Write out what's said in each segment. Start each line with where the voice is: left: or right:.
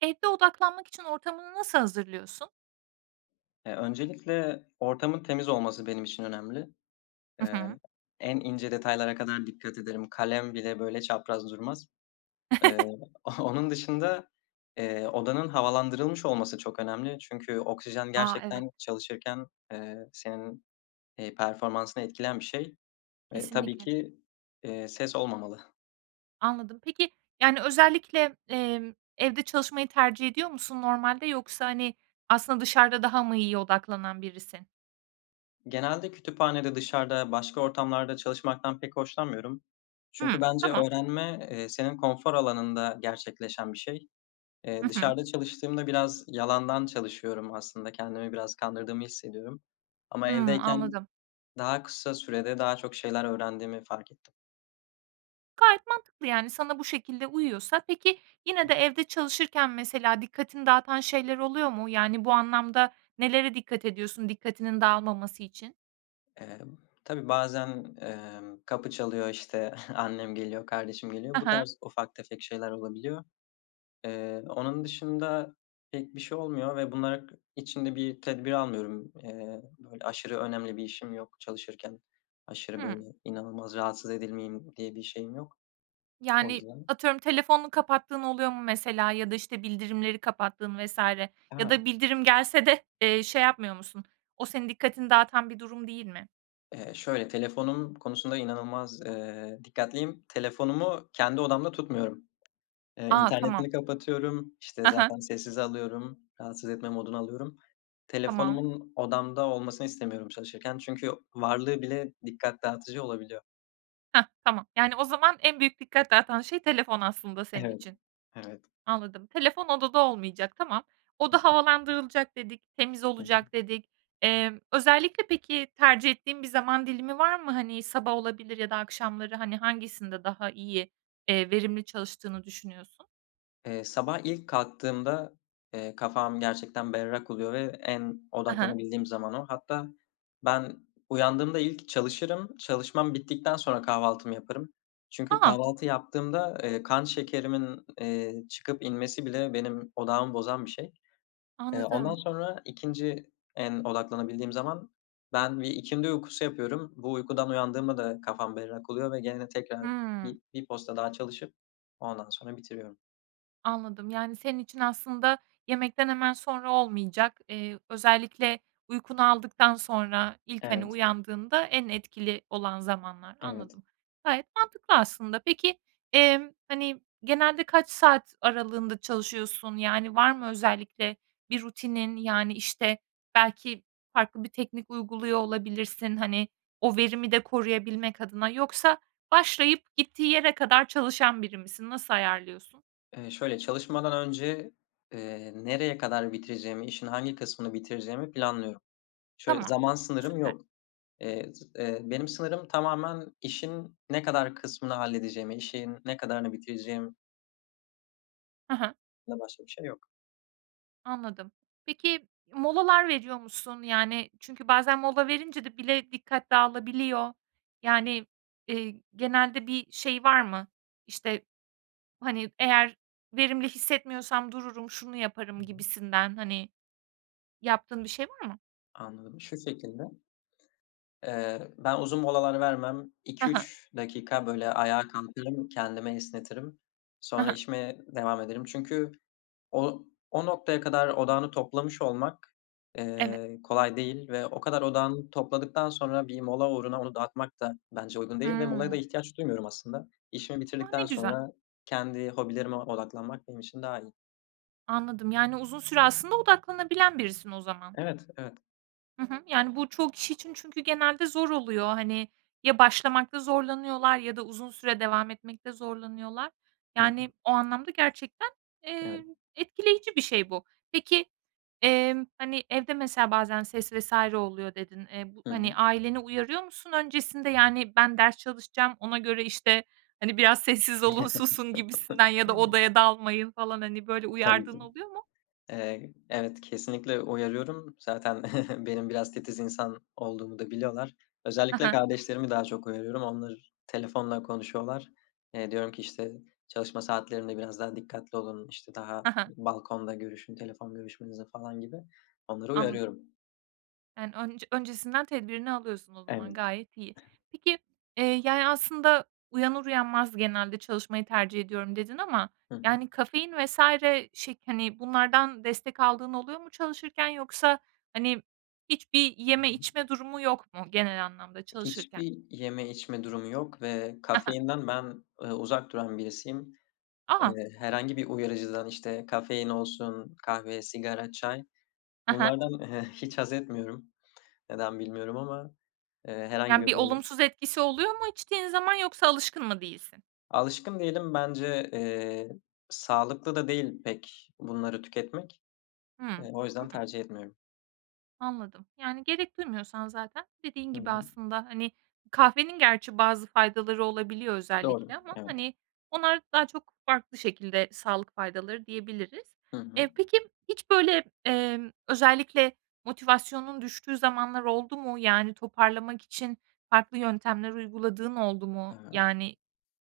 right: Evde odaklanmak için ortamını nasıl hazırlıyorsun?
left: Eee, öncelikle ortamın temiz olması benim için önemli.
right: Hı
left: Eee,
right: hı.
left: en ince detaylara kadar dikkat ederim. Kalem bile böyle çapraz durmaz. Eee, onun dışında, eee, odanın havalandırılmış olması çok önemli. Çünkü oksijen
right: A, evet.
left: gerçekten çalışırken, eee, senin, eee, performansını etkileyen bir şey ve tabii
right: Kesinlikle.
left: ki, eee, ses olmamalı.
right: Anladım. Peki, yani, özellikle, emm, evde çalışmayı tercih ediyor musun normalde, yoksa, hani, aslında dışarıda daha mı iyiye odaklanan birisin?
left: Genelde kütüphanede, dışarıda başka ortamlarda çalışmaktan pek hoşlanmıyorum
right: Hıı,
left: çünkü bence
right: tamam.
left: öğrenme, eee, senin konfor alanında gerçekleşen bir şey.
right: Hı
left: Eee,
right: hı.
left: dışarıda çalıştığımda biraz yalandan çalışıyorum aslında, kendimi biraz kandırdığımı hissediyorum. Ama
right: Hımm,
left: evdeyken
right: anladım.
left: daha kısa sürede daha çok şeyler öğrendiğimi fark ettim.
right: Gayet mantıklı yani, sana bu şekilde uyuyorsa. Peki, yine de evde çalışırken mesela dikkatini dağıtan şeyler oluyor mu? Yani, bu anlamda nelere dikkat ediyorsun dikkatinin dağılmaması için?
left: Emm, tabii bazen, emm, kapı çalıyor işte annem geliyor, kardeşim
right: Ha
left: geliyor. Bu
right: ha.
left: tarz ufak tefek şeyler olabiliyor. Eee, onun dışında pek bir şey olmuyor ve bunlar k için de bir tedbir almıyorum. Eee, böyle aşırı önemli bir işim yok. Çalışırken aşırı
right: Hıı.
left: böyle, inanılmaz rahatsız edilmeyeyim diye bir şeyim yok. O
right: Yani,
left: yüzden
right: atıyorum, telefonunu kapattığın oluyor mu mesela ya da işte bildirimleri kapattığın vs. ya da
left: A.
right: bildirim gelse de, eee, şey yapmıyor musun? O senin dikkatini dağıtan bir durum değil mi?
left: Eee, şöyle, telefonum konusunda inanılmaz, eee, dikkatliyim. Telefonumu kendi odamda tutmuyorum. Eee,
right: A, tamam.
left: internetini kapatıyorum. İşte
right: Ha ha.
left: zaten sessize alıyorum. Rahatsız etme moduna alıyorum.
right: Tamam.
left: Telefonumun odamda olmasını istemiyorum çalışırken çünkü varlığı bile dikkat dağıtıcı olabiliyor.
right: Heh, tamam. Yani o zaman en büyük dikkat dağıtan şey telefon aslında senin
left: Evet,
right: için.
left: evet.
right: Anladım, telefon odada olmayacak tamam. Oda
left: [unintelligible]
right: havalandırılacak dedik, temiz
left: Hı hı.
right: olacak dedik. Emm, özellikle peki tercih ettiğin bir zaman dilimi var mı? Hani sabah olabilir ya da akşamları hani hangisinde daha iyi, eee, verimli çalıştığını düşünüyorsun?
left: Eee, sabah ilk kalktığımda, eee, kafam gerçekten berrak oluyor ve en
right: Hı hı.
left: odaklanabildiğim zaman o. Hatta ben uyandığımda ilk çalışırım, çalışmam bittikten sonra kahvaltımı yaparım. Çünkü
right: A.
left: kahvaltı yaptığımda, eee, kan şekerimin, eee, çıkıp inmesi bile benim odağımı bozan bir şey. Eee, ondan
right: Anladım.
left: sonra, 2'nci en odaklanabildiğim zaman ben bir ikindi uykusu yapıyorum. Bu uykudan uyandığımda da kafam berrak oluyor ve gene tekrar
right: Hıı.
left: bi 1 posta daha çalışıp, ondan sonra bitiriyorum.
right: Anladım. Yani, senin için aslında yemekten hemen sonra olmayacak. Eee, özellikle uykunu aldıktan sonra ilk, hani,
left: Evet.
right: uyandığında en etkili olan zamanlar.
left: Evet.
right: Anladım, gayet mantıklı aslında. Peki, emm, hani, genelde kaç saat aralığında çalışıyorsun? Yani, var mı özellikle bir rutinin, yani, işte, belki farklı bir teknik uyguluyor olabilirsin, hani, o verimi de koruyabilmek adına. Yoksa başlayıp gittiği yere kadar çalışan biri misin? Nasıl ayarlıyorsun?
left: Eee, şöyle, çalışmadan önce, eee, nereye kadar bitireceğimi, işin hangi kısmını bitireceğimi planlıyorum. Şöyle
right: Tamam.
left: zaman sınırım
right: Süper.
left: yok. Eee, z eee, benim sınırım tamamen işin ne kadar kısmını halledeceğimi, işin ne kadarını bitireceğim.
right: Hı hı.
left: Bundan başka bir şey yok.
right: Anladım. Peki, molalar veriyor musun? Yani, çünkü bazen mola verince de bile dikkat dağılabiliyor. Yani, eee, genelde bir şey var mı? İşte, hani, eğer verimli hissetmiyorsam dururum, şunu yaparım gibisinden, hani, yaptığın bir şey var mı?
left: Anladım. Şu şekilde eee, ben uzun molalar vermem.
right: Hı
left: iki
right: hı.
left: üç dakika, böyle, ayağa kalkarım, kendimi esnetirim.
right: Hı
left: Sonra
right: hı.
left: işime devam ederim çünkü o o noktaya kadar odağını toplamış olmak,
right: Evet.
left: eee, kolay değil ve o kadar odağını topladıktan sonra bir mola uğruna onu dağıtmak da bence uygun değil. Ve molaya da
right: Hıı.
left: ihtiyaç duymuyorum aslında. İşimi
right: A. Ne
left: bitirdikten
right: güzel.
left: sonra kendi hobilerime odaklanmak benim için daha iyi.
right: Anladım. Yani, uzun süre aslında odaklanabilen birisin o zaman.
left: Evet, evet.
right: Hı hı, yani, bu çoğu kişi için çünkü genelde zor oluyor. Hani, ya başlamakta zorlanıyorlar ya da uzun süre devam etmekte zorlanıyorlar.
left: Hıı.
right: Yani, o anlamda gerçekten,
left: Evet.
right: eee, etkileyici bir şey bu. Peki, emm, hani, evde mesela bazen ses vs. oluyor dedin. Eee, bu
left: Hı hı.
right: hani, aileni uyarıyor musun öncesinde, yani, ben ders çalışacağım ona göre, işte, hani, biraz sessiz olun, susun gibisinden ya da odaya dalmayın falan. Hani, böyle
left: Tabii ki.
right: uyardığın oluyor mu?
left: Eee, evet, kesinlikle uyarıyorum. Zaten benim biraz titiz insan olduğumu da biliyorlar.
right: Hı
left: Özellikle
right: hı.
left: kardeşlerimi daha çok uyarıyorum. Onlar telefonla konuşuyorlar. Eee, diyorum ki, işte, çalışma saatlerinde biraz daha dikkatli olun. İşte, daha
right: Hı hı.
left: balkonda görüşün, telefon görüşmenizi falan gibi. Onları
right: Anladım.
left: uyarıyorum.
right: Yani, ön öncesinden tedbirini alıyorsun o
left: Evet.
right: zaman gayet iyi. Peki, eee, yani, aslında uyanır uyanmaz genelde çalışmayı tercih ediyorum dedin ama,
left: Hı hı.
right: yani kafein vs. şey, hani, bunlardan destek aldığın oluyor mu çalışırken, yoksa, hani, hiçbir
left: Hı
right: yeme
left: hı.
right: içme durumu yok mu genel anlamda çalışırken?
left: Hiçbir yeme içme durumu yok ve
right: Ha ha.
left: kafeinden ben, ııı, uzak duran birisiyim.
right: A!
left: Eee, herhangı bir uyarıcıdan işte kafein olsun kahve, sigara, çay.
right: Ha ha.
left: Bunlardan, eee, hiç hazetmiyorum. Neden bilmiyorum ama, eee, herhangi
right: Yani,
left: bir
right: bir
left: böyle
right: olumsuz etkisi oluyor mu içtiğin zaman yoksa alışkın mı değilsin?
left: Alışkın değilim bence, eee, sağlıklı da değil pek bunları tüketmek,
right: Hıı.
left: eee, o
right: Hı
left: yüzden
right: hı.
left: tercih etmiyorum.
right: Anladım. Yani, gerek duymuyorsan zaten dediğin
left: Hı
right: gibi
left: hı.
right: aslında, hani, kahvenin gerçi bazı faydaları olabiliyor özellikle
left: Doğru,
right: ama,
left: evet.
right: hani, onlar daha çok farklı şekilde sağlık faydaları diyebiliriz.
left: Hı hı.
right: Eee, peki hiç böyle, emm, özellikle motivasyonun düştüğü zamanlar oldu mu? Yani toparlamak için farklı yöntemler uyguladığın oldu mu?
left: Aaa.
right: Yani,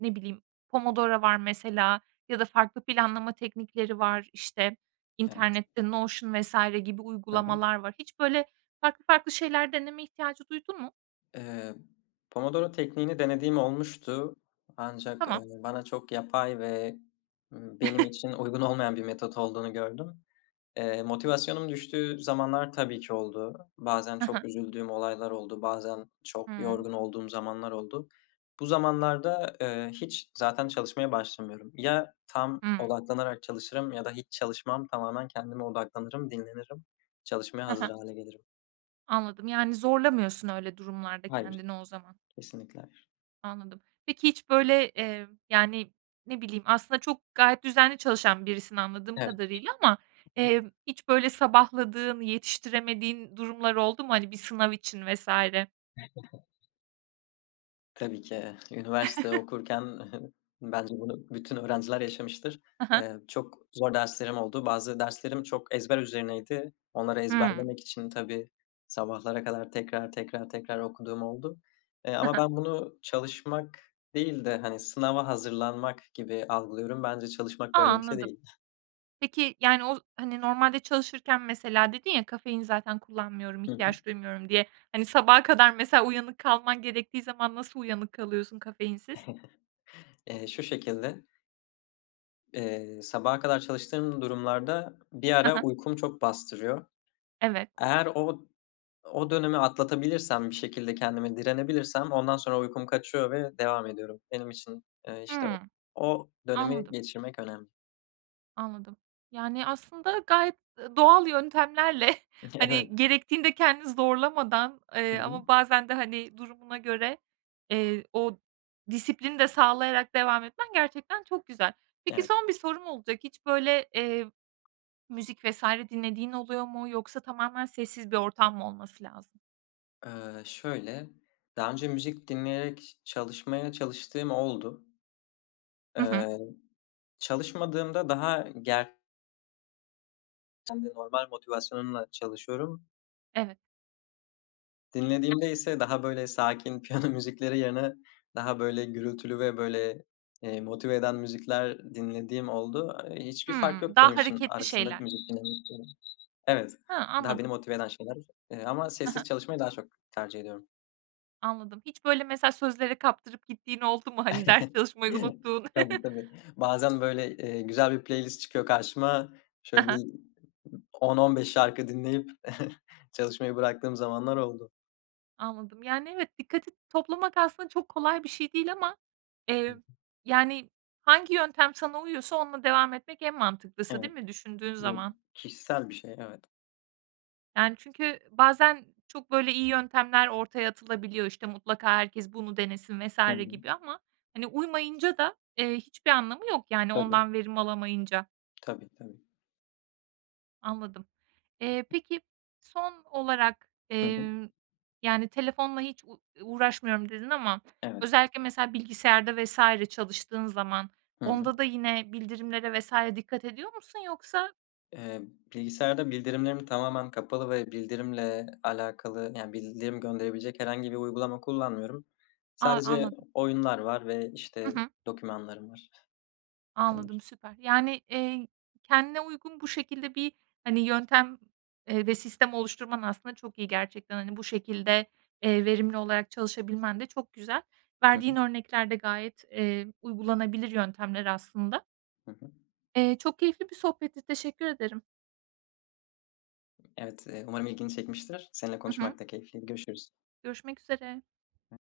right: ne bileyim, Pomodoro var mesela ya da farklı planlama teknikleri var, işte
left: Evet.
right: internette Notion vs. gibi
left: Hı hı.
right: uygulamalar var. Hiç böyle farklı farklı şeyler deneme ihtiyacı duydun mu?
left: Eee, Pomodoro tekniğini denediğim olmuştu, ancak,
right: Tamam.
left: eee, bana çok yapay ve, ımm, benim için uygun olmayan bir metot olduğunu gördüm. Eee, motivasyonum düştüğü zamanlar tabii ki oldu. Bazen
right: Hı hı.
left: çok üzüldüğüm olaylar oldu, bazen çok
right: Hıı.
left: yorgun olduğum zamanlar oldu. Bu zamanlarda, eee, hiç zaten çalışmaya başlamıyorum. Ya tam
right: Hıı.
left: odaklanarak çalışırım ya da hiç çalışmam tamamen kendime odaklanırım, dinlenirim. Çalışmaya
right: Ha
left: hazır
right: ha.
left: hâle gelirim.
right: Anladım. Yani, zorlamıyorsun öyle durumlarda
left: Hayır.
right: kendini o zaman.
left: Kesinlikle hayır.
right: Anladım. Peki hiç, böyle, eee, yani, ne bileyim aslında çok gayet düzenli çalışan birisin anladığım
left: Evet.
right: kadarıyla ama, emm, hiç, böyle, sabahladığın, yetiştiremediğin durumlar oldu mu? Hani, bir sınav için vs.
left: Tabii ki. Eee, üniversite okurken bence bunu bütün öğrenciler yaşamıştır.
right: Hı hı.
left: Eee, çok zor derslerim oldu, bazı derslerim çok ezber üzerineydi. Onları
right: Hımm.
left: ezberlemek için tabii, sabahlara kadar tekrar tekrar tekrar okuduğum oldu. Eee,
right: He
left: ama
right: he.
left: ben bunu çalışmak değil de, hani, sınava hazırlanmak gibi algılıyorum. Bence çalışmak
right: A,
left: böyle bir şey
right: anladım.
left: değil.
right: Peki, yani, o, hani, normalde çalışırken mesela dedin ya, "Kafein zaten kullanmıyorum,
left: Hı hı.
right: ihtiyaç duymuyorum." diye. Hani, sabaha kadar mesela uyanık kalman gerektiği zaman nasıl uyanık kalıyorsun kafeinsiz?
left: Eee, şu şekilde Eee, sabaha kadar çalıştığım durumlarda bir
right: Hı
left: ara
right: hı.
left: uykum çok bastırıyor.
right: Evet.
left: Eğer o o dönemi atlatabilirsem bir şekilde kendime direnebilirsem ondan sonra uykum kaçıyor ve devam ediyorum. Benim için, eee, işte, o
right: Hımm.
left: o dönemi
right: Anladım.
left: geçirmek önemli.
right: Anladım. Yani, aslında, gayet, ııı, doğal yöntemlerle,
left: Evet.
right: hani, gerektiğinde kendini zorlamadan,
left: Hı
right: eee,
left: hı.
right: ama bazen de, hani, durumuna göre, eee, o disiplini de sağlayarak devam etmen gerçekten çok güzel. Peki,
left: Evet.
right: son 1 sorum olacak, hiç böyle, eee, müzik vs. dinlediğin oluyor mu yoksa tamamen sessiz bir ortam mı olması lazım?
left: Iıı, şöyle daha önce müzik dinleyerek çalışmaya çalıştığım oldu.
right: Hı hı.
left: Eee, çalışmadığımda daha ı ger Kendi normal motivasyonumla çalışıyorum.
right: Evet.
left: Dinlediğimde ise daha böyle sakin piyano müzikleri yerine daha böyle gürültülü ve böyle, eee, motive eden müzikler dinlediğim oldu. Eee, hiçbir fark
right: Hımm,
left: yok benim
right: daha
left: için
right: hareketli
left: arasında
right: şeyler.
left: müzik dinlemek Evet,
right: Hıı
left: daha beni
right: anladım.
left: motive eden şeyler, eee, ama
right: Hı hı.
left: sessiz çalışmayı daha çok tercih ediyorum.
right: Anladım. Hiç böyle mesela sözlere kaptırıp gittiğin oldu mu? Hani ders çalışmayı unuttuğun?
left: Tabii tabii. Bazen böyle, eee, güzel bir playlist çıkıyor karşıma.
right: Hı
left: Şöyle
right: hı.
left: bir ı 10-15 şarkı dinleyip çalışmayı bıraktığım zamanlar oldu.
right: Anladım. Yani evet, dikkati toplamak aslında çok kolay bir şey değil ama, eee,
left: [unintelligible]
right: yani hangi yöntem sana uyuyorsa onunla devam etmek en mantıklısı değil
left: Evet,
right: mi düşündüğün
left: bu
right: zaman?
left: kişisel bir şey evet.
right: Yani, çünkü bazen çok böyle iyi yöntemler ortaya atılabiliyor. İşte, mutlaka herkes bunu denesin vs.
left: Hı hı.
right: gibi ama, hani, uymayınca da, eee, hiçbir anlamı yok, yani,
left: Tabii.
right: ondan verim alamayınca.
left: Tabii, tabii.
right: Anladım. Eee, peki, son olarak,
left: Hı hı.
right: emm, yani, telefonla hiç u uğraşmıyorum dedin ama
left: Evet.
right: özellikle mesela bilgisayarda vs. çalıştığın zaman,
left: Hı hı.
right: onda da yine bildirimlere vs. dikkat ediyor musun yoksa?
left: Eee, bilgisayarda bildirimlerim tamamen kapalı ve bildirimle alakalı, yani, bildirim gönderebilecek herhangi bir uygulama kullanmıyorum.
right: A,
left: Sadece
right: anladım.
left: oyunlar var ve,
right: Hı
left: işte,
right: hı.
left: dokümanlarım var. Bu kadar.
right: Anladım, süper. Yani, eee, kendine uygun bu şekilde bir, hani, yöntem, eee, ve sistem oluşturman aslında çok iyi gerçekten. Hani, bu şekilde, eee, verimli olarak çalışabilmen de çok güzel.
left: Hı
right: Verdiğin
left: hı.
right: örnekler de gayet, eee, uygulanabilir yöntemler aslında.
left: Hı hı.
right: Eee, çok keyifli bir sohbetti, teşekkür ederim.
left: Evet, eee, umarım ilgini çekmiştir, seninle
right: Hı hı.
left: konuşmak da keyifliydi, görüşürüz.
right: Görüşmek üzere.